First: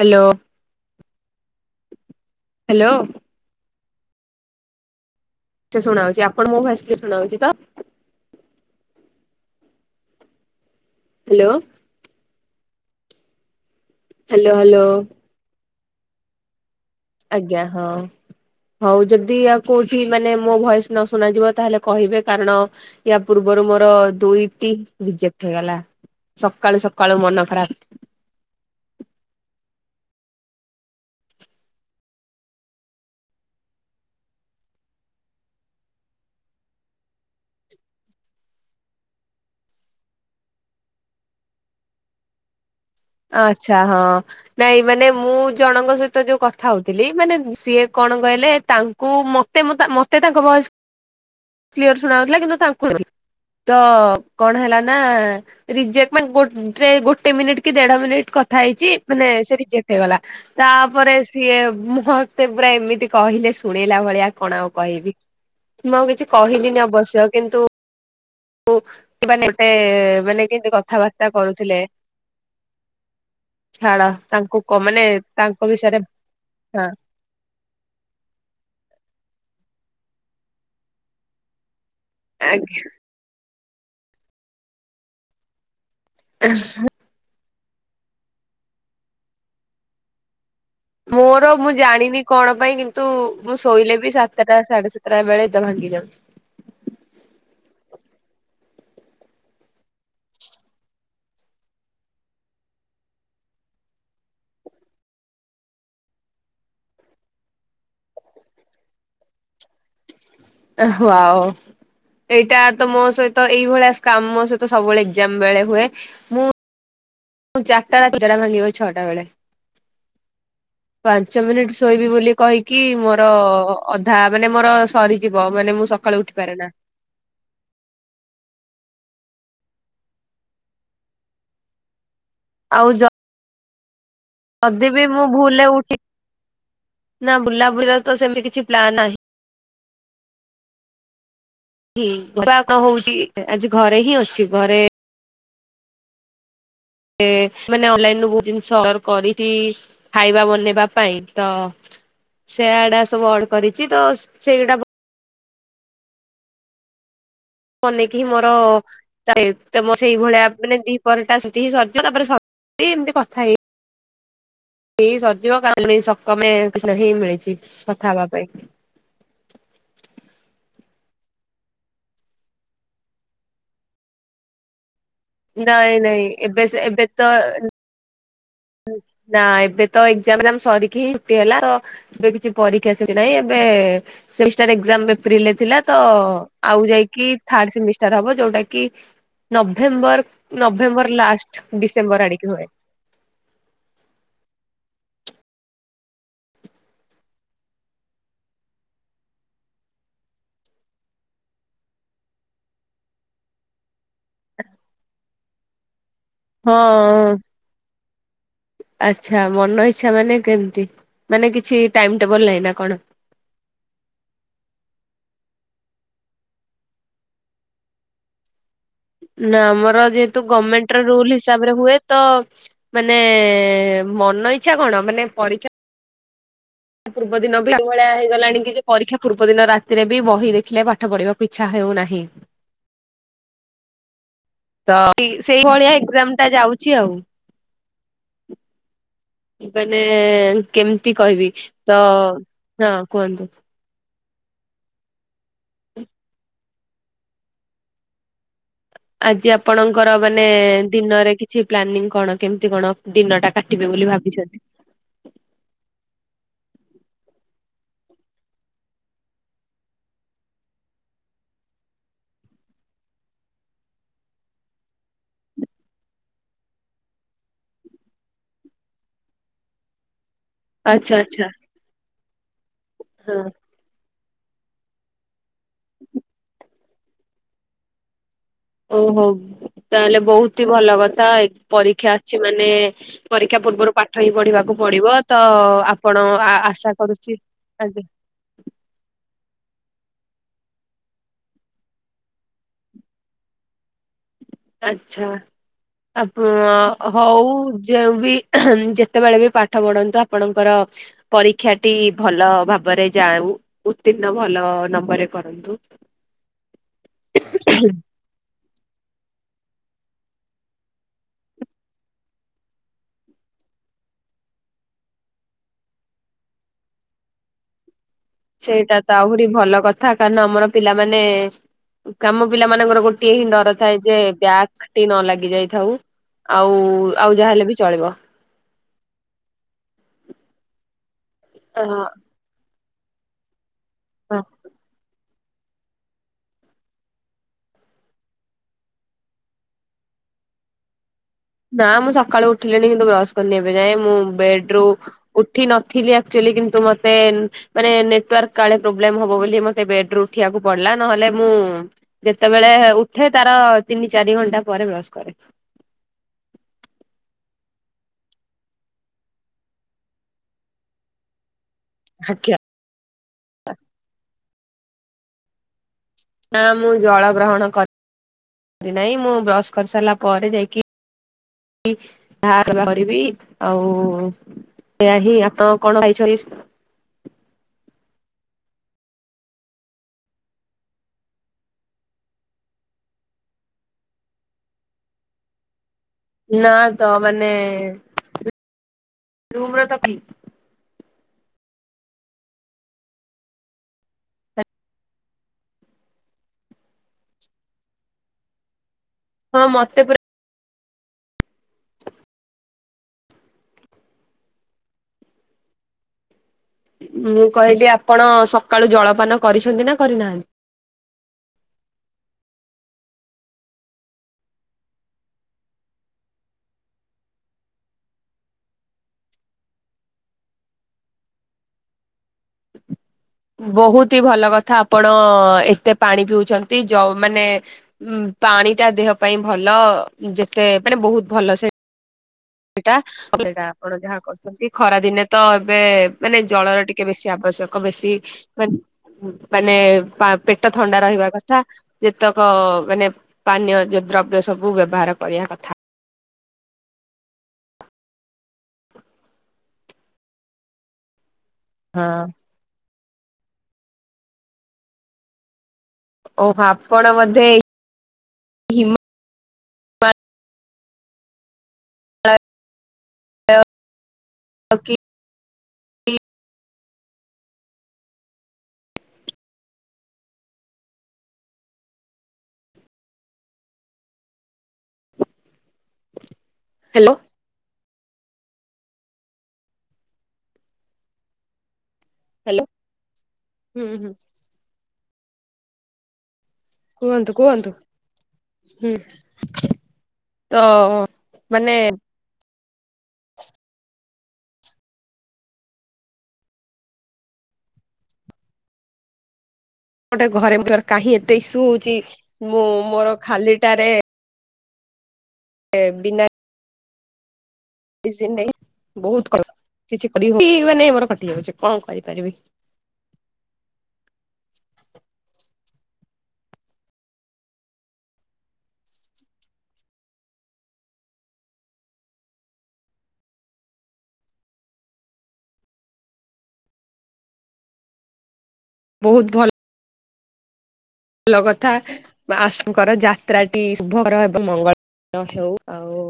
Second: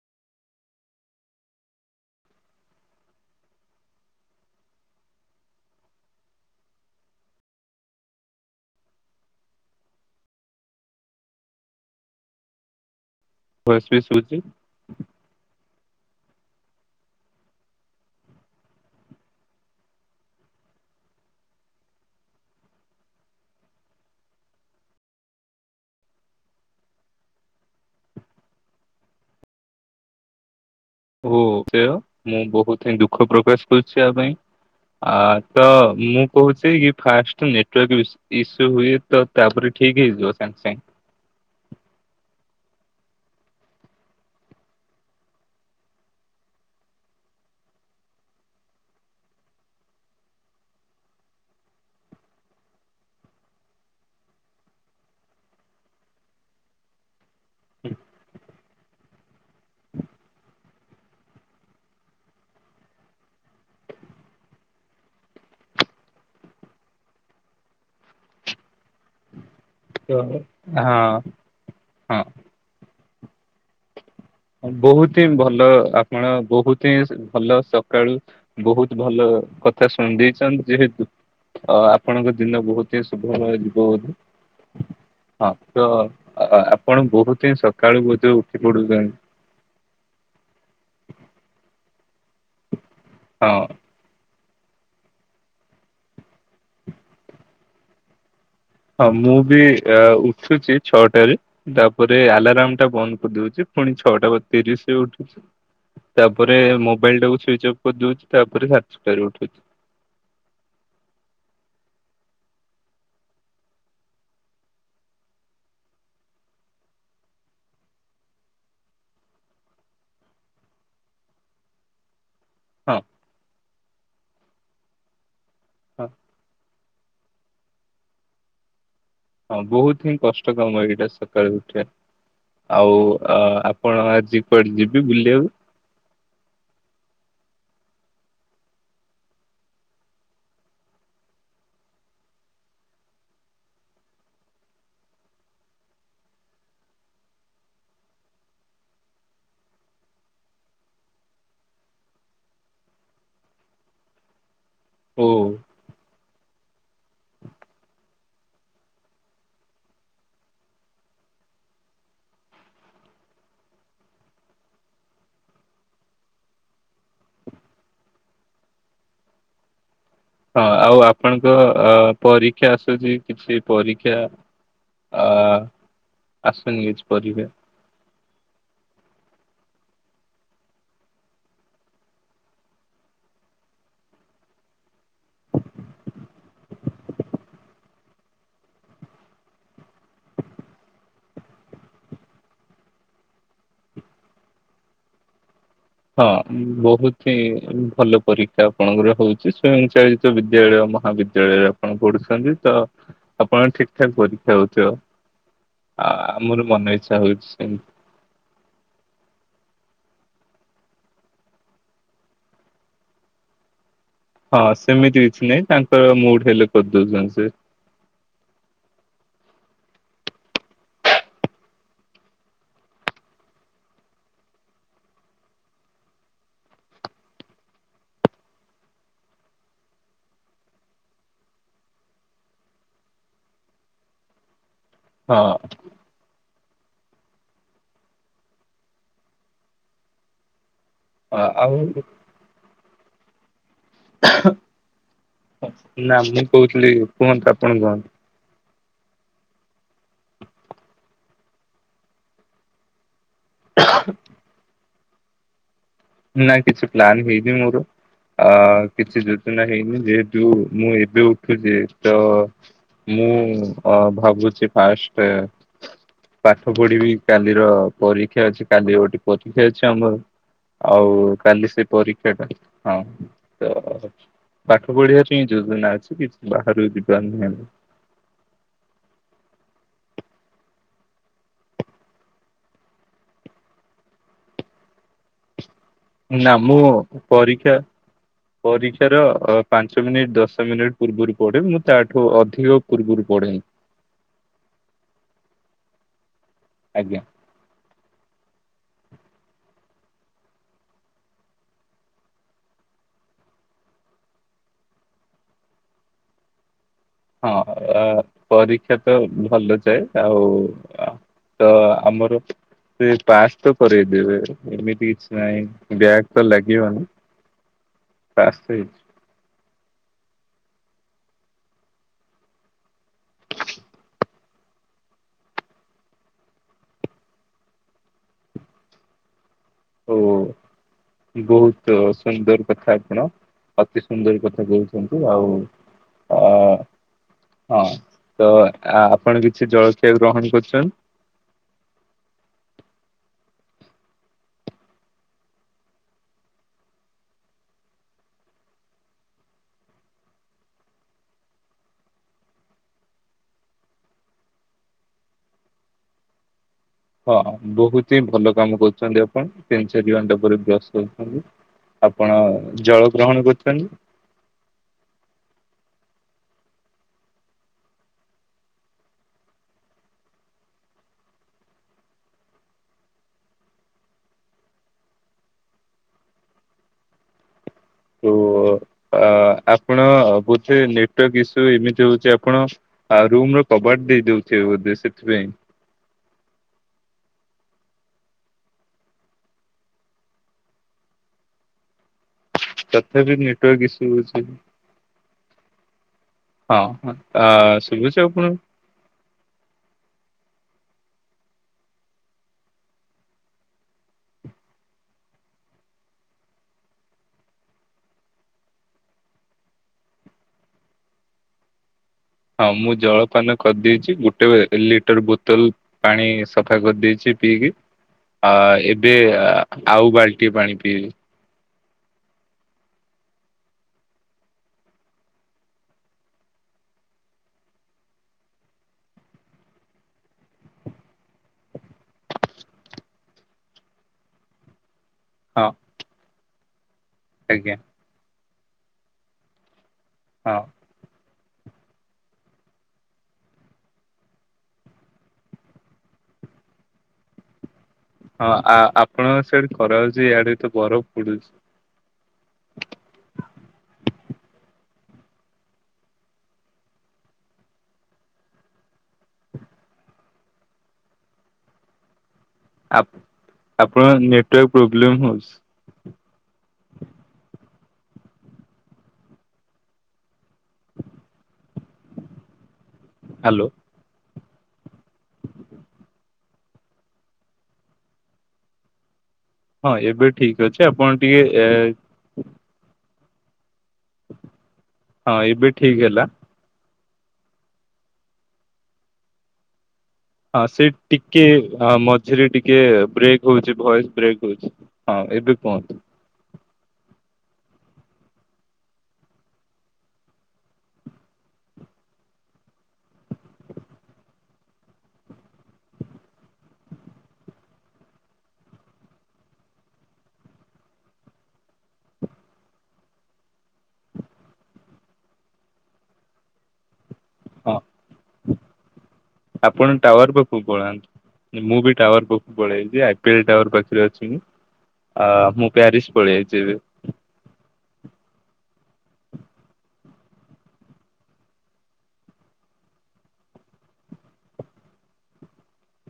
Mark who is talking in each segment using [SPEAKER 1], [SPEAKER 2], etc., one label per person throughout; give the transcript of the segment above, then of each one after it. [SPEAKER 1] Hello. Hello. ସେ ଶୁଣା ହଉଛି ଆପଣ ମୋ ଭଏସ କ୍ଲିୟର ଶୁଣା ହଉଛି ତ। ହାଲୋ।
[SPEAKER 2] ଭଏସ ବି ଶୁଭୁଚି।
[SPEAKER 1] ହ୍ୟାଲୋ ଆଜ୍ଞା ହଁ। ହଉ ଯଦି ଆଉ କୋଉଠି ମାନେ ମୋ ଭଏସ ନ ଶୁଣ ଯିବ ତାହେଲେ କହିବେ କାରଣ ୟା ପୂର୍ବ ମୋର ଦୁଇଟି ରଜେକ୍ଟ ହେଇଗଲା। ସକାଳୁ ସକାଳୁ ମନ ଖରାପ।
[SPEAKER 2] [inaudible] ହ ସେ ମୁଁ ବହୁତ ହିଁ ଦୁଃଖ ପ୍ରକାଶ କରୁଛି ଆ ପାଇଁ। ଆ ତ ମୁଁ କହୁଛି କି ଫାଷ୍ଟ ନେଟୱାର୍କ ଇସ୍ୟୁ ହୁଏ ତ ତାପରେ ଠିକ ହେଇ ଯିବ ସାଙ୍ଗ ସାଙ୍ଗ।
[SPEAKER 1] ଆଚ୍ଛା ହଁ ନାଇଁ ମାନେ ମୁଁ ଜଣଙ୍କ ସହିତ ଯୋଉ କଥା ହଉଥିଲି ମାନେ ସିଏ କ କଣ କହିଲେ ତାଙ୍କୁ ମତେ ମ-ମତେ ତାଙ୍କ ଭଏସ କ୍ଲିୟର ଶୁଣାଉଥିଲା କିନ୍ତୁ ତାଙ୍କୁ [inaudible] ତ କଣ ହେଲା ନା ରିଜେକ୍ଟ ମ ଗୋଟେ ଗୋଟେ ମିନିଟ କି ଦେଢ ମିନିଟ କଥା ହେଇଛି ମାନେ ସେ ରିଜେଟ୍ ହେଇଗଲା, ତାପରେ ସିଏ ମେ ଏମିତି କହିଲେ ଶୁଣେଇଲା ଭଳିଆ କଣ ଆଉ କହିବି। ମୁଁ ଆଉ କିଛି କହିଲିନି ଅବଶ୍ୟ କିନ୍ତୁ ଉ [inaudible] ତ
[SPEAKER 2] ତ
[SPEAKER 1] ମାନେ କେମତି
[SPEAKER 2] ହଁ
[SPEAKER 1] କଥାବାର୍ତ୍ତା କରୁଥିଲେ,
[SPEAKER 2] ହଁ
[SPEAKER 1] ଛାଡ। ତାଙ୍କୁ କ ମାନେ
[SPEAKER 2] ବହୁତ ହିଁ
[SPEAKER 1] ତାଙ୍କ
[SPEAKER 2] ଭଲ
[SPEAKER 1] ବିଷୟରେ
[SPEAKER 2] ଆପଣ
[SPEAKER 1] ହଁ
[SPEAKER 2] ବହୁତ ହିଁ ଭଲ ସକାଳୁ ବହୁତ ଭଲ କ କଥା ଶୁଣି ଦେଇଛନ୍ତି ଯେହେତୁ ଅ ଆପଣଙ୍କ ଦିନ
[SPEAKER 1] ଆଜ୍ଞା
[SPEAKER 2] ବହୁତ ହିଁ ଶୁଭ ମୟ ଯି ବହତ ହଁ ତ ଆପଣ ବହୁତ ହିଁ ସ କାଳୁ ବଜ ଉଠି ପଡୁଛନ୍ତି?
[SPEAKER 1] ମୋର ମୁଁ ଜାଣିନି କଣ ପାଇଁ କିନ୍ତୁ
[SPEAKER 2] ହଁ
[SPEAKER 1] ମୁଁ ଶୋଇଲେ ବି ସା ସାତଟା ସାଢେ ସାତଟା ବେଳେ ନିଦ ଭାଙ୍ଗି ଯାଉଛି।
[SPEAKER 2] ହଁ ମୁଁ ବି ଉଠୁଛି ଛଅଟାରେ, ତାପରେ ଆଲାରମ ଟା ବନ୍ଦ କରିଦଉଛି। ପୁଣି ଛଅଟା ବା ତିରିଶ ଉଠୁଛି। ତାପରେ ମୋବାଇଲ ଟାକୁ ସୁଇଚ ଅଫ କରିଦଉଛି, ତାପରେ ସାଡ୍ ଛଟା ରେ ଉଠୁଛି।
[SPEAKER 1] ଓହ ୱାଓ। ଏଇଟା ତ ମୋ ସହିତ ଏଇଭଳିଆ ସ୍କ୍ୟାମ୍ ମୋ ସହିତ ସବୁବେଳେ ଏକ୍ସାମ ବେଳେ ହୁଏ, ମୁଁ ମୁଁ ଚାରଟା ରାତି ନିଦ ଟା ଭାଙ୍ଗିିବ ଛଟା ବେଳେ। ପାଞ୍ଚ ମିନିଟ ସୋଇବି ବୋଲି କହିକି
[SPEAKER 2] ହଁ
[SPEAKER 1] ମୋର ଅଧା ମାନେ ମୋର ସରିଯିବ ମାନେ ମୁଁ
[SPEAKER 2] ହଁ।
[SPEAKER 1] ସକାଳେୁ ଉଠିପାରେ ନା।
[SPEAKER 2] ହଁ ବହୁତ ହିଁ କଷ୍ଟ କାମ ଏଇଟା ସକାଳୁ ଉଠିବା ଆଉ ଆ
[SPEAKER 1] ଯଦିିବି ମୁଁ ଭୁଲରେ ଉଠି ନା ବୁଲାବୁଲିର ତ ସେମିତି କିଛି ପ୍ଲାନ୍ ନାହିଁ। ହଁ ଦେଖିବା କଣ ହଉଛି ଆଜି ଘରେ ହିଁ ଅଛି ଘରେ ମାନେ ଅନଲାଇରୁ ବହୁତ ଜିନିଷ ଅର୍ଡର କରିଛି ଖାଇବା ବନେଇବା ପାଇଁ ତ ସେଆଡା ସବୁ ଅଡ କରିଛି ତ ସେଇଗୁଟା ଭ
[SPEAKER 2] ଓହ।
[SPEAKER 1] ବନେଇକି ହିଁ ମୋର ସେଇଭଳିଆ ମାନେ ଦିପହରଟା ସେ ହିଁ ସରିଯିବ ତାପରେ ସ ଏ ଏମିତି କଥା ହେଇ
[SPEAKER 2] [inaudible]
[SPEAKER 1] ହେଇ ସରଜିବ [inaudible] ସକମେ ହେଇ ମିଳିଛି କଥା ହବା ପାଇଁ।
[SPEAKER 2] [inaudible] ଆଉ ଆପଣଙ୍କ ଅ ପରୀକ୍ଷା ଆସୁଛି କିଛି ପରୀକ୍ଷା? ଅ
[SPEAKER 1] ନାଇଁ ନାଇଁ ଏବେ
[SPEAKER 2] ଆସୁନି
[SPEAKER 1] ଏବେ
[SPEAKER 2] କିଛି
[SPEAKER 1] ତ
[SPEAKER 2] ପରୀକ୍ଷା?
[SPEAKER 1] ନା ଏବେ ତ ଏକ୍ସାମ ସରିକି ହିଁ ଛୁଟି ହେଲା ତ ଏବେ କିଛି ପରୀକ୍ଷା ସେମତି ନାହିଁ ଏବେ ଏ ସେମିଷ୍ଟାର ଏକ୍ସାମ୍ ଏପ୍ରିଲ୍ ରେ ଥିଲା ତ ଆଉ ଯାଇକି ଥାଡ ସେମିଷ୍ଟାର ହବ ଯୋଉଟା କି ନଭେମ୍ବର ନଭେମ୍ବର ଲାଷ୍ଟ ଡିସେମ୍ବର ଆଡିକି ହୁଏ।
[SPEAKER 2] ହଁ ବହୁତ ହିଁ ଭଲ ପରୀକ୍ଷା ଆପଣଙ୍କର ହଉଛି, ସ୍ୱୟଂ ଚାଳିତ ବିଦ୍ୟାଳୟ ମହାବିଦ୍ୟାଳୟରେ ଆପଣ ପଢୁଛନ୍ତି ତ ଆପଣ ଠିକ ଠାକ ପରୀକ୍ଷା ହଉଥିବ। [inaudible] ଆମର
[SPEAKER 1] ହଁ
[SPEAKER 2] ମନ ଇଚ୍ଛା ହଉଛି ସେମିତି।
[SPEAKER 1] ଆଛା ମନଇ ଆଛା ମାନେ କେମିତି ମାନେ କିଛି ଟାଇମ ଟେବଲ ନାହିଁ ନା କଣ?
[SPEAKER 2] ହଁ ସେମିତି କିଛି ନାହିଁ ତାଙ୍କର ମୁଡ ହେଲେ କରିଦଉଛନ୍ତି ସେ।
[SPEAKER 1] ନା ଆମର ଯେହେତୁ ଗଭର୍ଣମେଣ୍ଟ ର ରୁଲ ହିସାବରେ ହୁଏ ତ ମାନେ ମନ ଇଚ୍ଛା କଣ ମାନେ ପରୀକ୍ଷା ପୂର୍ବ ଦିନ ବି ଭଳିଆ ହେଇଗଲାଣି କି ଯେ ପରୀକ୍ଷା ପୂର୍ବ ଦିନ ରାତିରେ ବି ବହି ଦେଖିଲେ ପାଠ ପଢିବାକୁ ଇଛା ହେ ହେଉନାହିଁ।
[SPEAKER 2] [inaudible]
[SPEAKER 1] ତ
[SPEAKER 2] ହଁ।
[SPEAKER 1] ସେଇଭଳିଆ ଏଜାମ ଟା ଯାଉଛି ଆଉ। ମାନେ କେମିତି କହିବି
[SPEAKER 2] ଆ- ଆଉ
[SPEAKER 1] ତ ହଁ କୁହନ୍ତୁ।
[SPEAKER 2] ନା ମୁଁ କହୁଥିଲି କୁହନ୍ତୁ ଆପଣ କୁହନ୍ତୁ।
[SPEAKER 1] ଆଜି ଆପଣଙ୍କର ମାନେ ଦିନରେ କିଛି ପ୍ଲାନିଂ କଣ କେମିତି କଣ? ଦିନ ଟା କାଟିବେ ବୋଲି ଭାବିଛନ୍ତି।
[SPEAKER 2] ନା କିଛି ପ୍ଲାନ୍ ହେଇନି ମୋର। ଆ କିଛି ଯୋଜନା ହେଇନି ଯେହେତୁ ମୁଁ ଏବେ ଉଠୁଛି ତ ମୁଁ ଅ ଭାବୁଛି ଫାର୍ଷ୍ଟ ପାଠ ପଢିବି କାଲିର ପରୀକ୍ଷା ଅଛି କାଲି ଗୋଟେ ପରୀକ୍ଷା ଅଛି ଆମର। ଆଉ
[SPEAKER 1] ଆଚ୍ଛା ଆଚ୍ଛା
[SPEAKER 2] କାଲି ସେ ପରୀକ୍ଷା ଟା
[SPEAKER 1] ହଁ।
[SPEAKER 2] ପାଠ ପଢିବା ପାଇଁ ଯୋଜନା ଅଛି କିଛି ବାହାରୁକୁ ଯିବାର ନାହଁ।
[SPEAKER 1] ଓହୋ। ତାହେଲେ ବହୁତ ହି ଭଲ କଥା ପରୀକ୍ଷା ଅଛି ମାନେ ପରୀକ୍ଷା ପୂର୍ବରୁ ପାଠ ହି ପଢିବାକୁ ପଡିବ ତ ଆ
[SPEAKER 2] ନା ମୁଁ ପରୀକ୍ଷା ପରୀକ୍ଷାର ପାଞ୍ଚ ମିନିଟ୍ ଦଶ ମିନିଟ୍ ପୂର୍ବରୁ ପଢେ ମୁଁ ତାଠୁ ଅଧିକ ପୂର୍ବରୁ ପଢେନି।
[SPEAKER 1] ଆଚ୍ଛା ଆପ
[SPEAKER 2] ଆଜ୍ଞା
[SPEAKER 1] ହଉ ଯଉ ବି ଯେତେବେଳେ ବି ପାଠ ପଢନ୍ତୁ ଆପଣଙ୍କର ପରୀକ୍ଷା ଟି ଭଲ ଭାବରେ ଯାଉ। ଉତୀର୍ଣ୍ଣ ଭଲ ନମ୍ବରରେ କରନ୍ତୁ।
[SPEAKER 2] ହଁ ପରୀକ୍ଷା ତ ଭଲ ଯାଏ ଆଉ ତ ଆମର ସେ ପାସ୍ ତ କରେଇଦେବେ ଏମିତି କିଛି ନାହିଁ ବ୍ୟାକ ତ ଲାଗିବନି। ପାସ୍
[SPEAKER 1] ସେଇଟା
[SPEAKER 2] ହେଇଛି
[SPEAKER 1] ତ ଆହୁରି ଭଲ କଥା କାରଣ ଆମର ପିଲାମାନେ କାମ ପିଲା ମାନଙ୍କର ଗୋଟିଏ ହିଁ ଡର ଥାଏ ଯେ ବ୍ୟାକ ଟି ନ ଲାଗି ଯାଇଥାଉ। ଆଉ ଆଉ ଯାହା ହେଲେ ବି ଚଳିବ।
[SPEAKER 2] ଓ
[SPEAKER 1] ଅ
[SPEAKER 2] ବହୁତ ସୁନ୍ଦର କଥା ଆପଣ ଅତି ସୁନ୍ଦରୀ କଥା କହୁଛନ୍ତି ଆଉ ଅ ହଁ ତ ଆପଣ କିଛି ଜଳଖିଆ ଗ୍ରହଣ କରୁଛନ୍ତୀ।
[SPEAKER 1] କରନି ଏବେ ଯାଏଁ ମୁଁ ବେଡ୍ ରୁ ଉଠି ନଥିଲି ଆକଚୁଲି କିନ୍ତୁ ମତେ ମାନେ ନେଟୱାର୍କ କ କାଳେ ପ୍ରୋବ୍ଲେମ ହବ ବୋଲି ମତେ ବେଡ୍ ରୁ ଉଠିଆକୁ ପଡ଼ିଲା ନହଲେ ମୁଁ ଯେତେବେଳେ ଉଠେ ତାର ତିନି ଚାରି ଘଣ୍ଟା ପରେ ବ୍ରସ୍ କରେ।
[SPEAKER 2] ହଁ ବହୁତ ହିଁ ଭଲ କାମ କରୁଛନ୍ତି ଆପଣ ତିନି ଚାରି ଘଣ୍ଟା ପରେ ବ୍ରଶ କରୁଛନ୍ତି। ଆପଣ
[SPEAKER 1] ଆଜ୍ଞା।
[SPEAKER 2] ଜଳ ଗ୍ରହଣ କରୁଛନ୍ତି।
[SPEAKER 1] ନା ମୁଁ ଜଳ ଗ୍ରହଣ କରେ ରେ ନାଇଁ ମୁଁ ବ୍ରସ୍ କରିସାରିଲା ପରେ ଯାଇକି ଯାହା [unintelligible] କରିବି ଆଉ ଏଆ ହିଁ ଆପଣ କଣ ଖାଇଛନ୍ତି?
[SPEAKER 2] ତ ଆ ଆପଣ ବୋଧେ ନେଟୱାର୍କ ଇସୁ ଏମିତି ହଉଛି ଆପଣ ଆ ରୁମ ର କବାଟ ଦେଇ ଦେଇଥୁବେ ବୋଧେ ସେଥି ପାଇଁ
[SPEAKER 1] ନା ତ ମାନେ ରୁମର ତ ଠିକ୍
[SPEAKER 2] ତଥାପି ନେଟୱାର୍କ ଇସୁ ହଉଛି। ହଁ ଆ ଶୁଭୁଛି ଆପଣ ଙ୍କୁ?
[SPEAKER 1] ହଁ ମତେ ପୁରା ମୁଁ କହିଲି ଆପଣ ସକାଳୁ ଜଳପାନ କରିଛନ୍ତି ନା କରିନାହାନ୍ତି?
[SPEAKER 2] ହଁ ମୁଁ ଜଳପାନ କରିଦେଇଛି। ଗୁଟେ ଲିଟର ବୋତଲ ପାଣି ସଫା କରିଦେଇଛି। ପିଇକି ଆ ଏବେ ଆ ଆଉ ବାଲ୍ଟିଏ ପାଣି ପିଇବି।
[SPEAKER 1] ବହୁତି ଭଲ କଥା ଆପଣ ଏତେ ପାଣି ପିଉଛନ୍ତି ଯ‌ଉ ମାନେ ଉ ପାଣି ଟା ଦେହ ପାଇଁ ଭଲ। ଯେତେ ମାନେ ବହୁତ୍ ଭଲ ସେ ଏଟା [unintelligible] ଆପଣ ଯାହା କରୁଛନ୍ତି ଖରା ଦିନେ ତ
[SPEAKER 2] ହଁ
[SPEAKER 1] ଏବେ ମାନେ ଜଳର ଟିକ୍ କେ ବେଶୀ
[SPEAKER 2] ଆଜ୍ଞା
[SPEAKER 1] ଆବଶ୍ୟକ ବେଶୀ ମାନ୍ ମାନେ ପା
[SPEAKER 2] ହଁ
[SPEAKER 1] ପେଟ ଥଣ୍ଡା ରହିବା କ ଥା ଯେତକ ମାନେ ପାନୀୟ ଯ ଦ୍ରବ୍ୟ ସବୁ ବ୍ୟବହାର କରିବା କଥା।
[SPEAKER 2] ହଁ ଆ ଆପଣଙ୍କ ସିଆଡେ ଖରା ହଉଛି? ୟାଡେ ତ ବରଫ ପଡୁଛି।
[SPEAKER 1] ହଁ। ଓ ଆପଣ ବଧେ ହିମ ମା
[SPEAKER 2] ଆପ୍ ଆପଣ ନେଟୱାର୍କ
[SPEAKER 1] କି
[SPEAKER 2] ପ୍ରୋବ୍ଲେମ୍ ହଉଛି। ହାଲୋ।
[SPEAKER 1] ହେଲୋ।
[SPEAKER 2] ହଁ ଏବେ ଠିକ୍ ଅଛି ଆପଣ ଟିକେ ଏ
[SPEAKER 1] ହେଲୋ ହୁଁ ହୁଁ।
[SPEAKER 2] ହଁ ଏବେ ଠିକ୍ ହେଲା।
[SPEAKER 1] କୁହନ୍ତୁ କୁହନ୍ତୁ ହୁଁ। ତ
[SPEAKER 2] ହଁ ସେ ଟିକେ
[SPEAKER 1] ମାନେ
[SPEAKER 2] ଅ ମଝିରେଟି କିଏ ବ୍ରେକ୍ ହଉଛି। ଭଏସ୍ ବ୍ରେକ୍ ହଉଛି ହଁ ଏବେ କୁହନ୍ତୁ।
[SPEAKER 1] ଗୋଟେ ଘରେ [unintelligible] କାହିଁ ଏତେ ଇଶୁ ହୋଉଛି ମୁଁ ମୋର ଖାଲିଟାରେ ଏ ବିନା ସିନରେ ବହୁତ୍ କ କିଛି କହିହୋଉନି। ମାନେ ମୋର କଟିଯାଉଛି କଣ କରିପାରିବି?
[SPEAKER 2] ହଁ ଆପଣ ଟାୱାର ପାଖକୁ ପଳାନ୍ତୁ। ମୁଁ ବି ଟାୱାର ପାଖୁ ପଳେଇବି। ଆଇ ପି ଏଲ ଟାୱାର ପାଖରେ ଅଛି ମୁଁ। ଆ ମୁଁ ପ୍ୟାରିସ ପାଲେଇଆସିଚି ଏବେ।
[SPEAKER 1] ବହୁତ୍ ଭଲ୍। ଲ କଥା ମାସଙ୍କର ଯାତ୍ରାଟି ଶୁଭକର ଏବଂ ମଙ୍ଗଳ ହେଉ ଆଉ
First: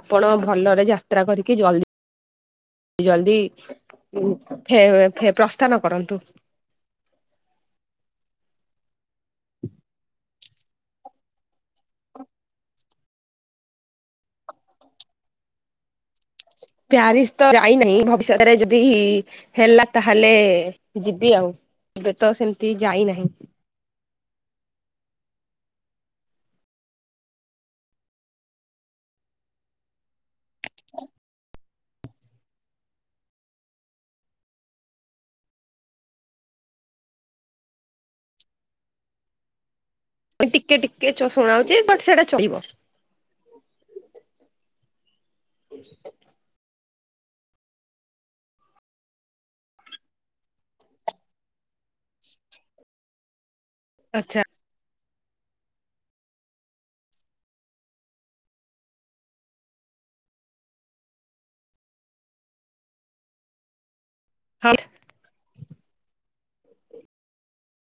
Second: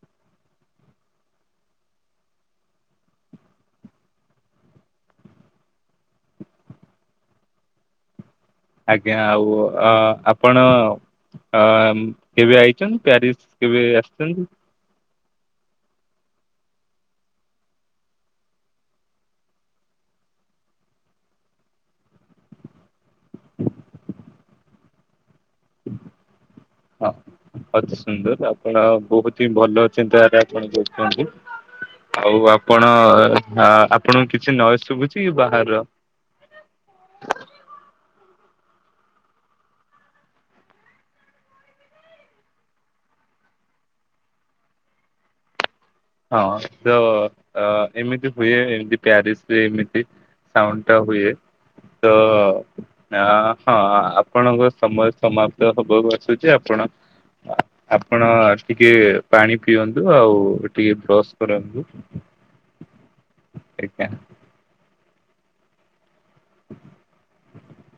[SPEAKER 1] ଆପଣ ଭଲରେ ଯାତ୍ରା କରିକି ଜଲଦି ଜଲଦି ଫେ ଫେ ପ୍ରସ୍ଥାନ କରନ୍ତୁ।
[SPEAKER 2] ଆଜ୍ଞା ଆଉ ଅ ଆପଣ ଅମ୍ କେବେ ଆଇଚନ୍ ପ୍ୟାରିସ‌୍? କେବେ ଆସିଛନ୍ତି?
[SPEAKER 1] ପ୍ୟାରିସ୍ ତ ଯାଇନି ଭବିଷ୍ୟତରେ ଯଦି ହି ହେଲା ତାହେଲେ ଯିବି ଆଉ। ଏବେ ତ ସେମିତି ଯାଇନାହିଁ।
[SPEAKER 2] ହଁ। ଅତି ସୁନ୍ଦର ଆପଣ ବହୁତହିଁ ଭଲ ଚିନ୍ତାଧାରା ଆପଣ [unintelligible] ଛନ୍ତି। ଆଉ ଆପଣ ଏ ଆ ଆପଣଙ୍କୁ କିଛି ନଏସ୍ ଶୁଭୁଛି ବାହାର?
[SPEAKER 1] ଟିକେ ଟିକେ ଚ ଶୁଣାହୋଉଛି ବଟ୍ ସେଟା ଚଳିବ।
[SPEAKER 2] ହଁ ତ ଅ ଏମିତି ହୁଏ ଏମିତି ପ୍ୟାରିସ୍ ରେ ଏମତି ସାଉଣ୍ଡ ଟା ହୁଏ ତ ଆ ହଁ
[SPEAKER 1] ଆଚ୍ଛା।
[SPEAKER 2] ଆପଣଙ୍କ ସମସ୍ ସମାପ୍ତ ହବାକୁ ଆସୁଛି ଆପଣ ଆପଣ ଟିକେ ପାଣି ପିଅନ୍ତୁ ଆଉ ଟିକେ ବ୍ରସ୍ କରନ୍ତୁ ଏଜ୍ଞା।
[SPEAKER 1] [unintelligible]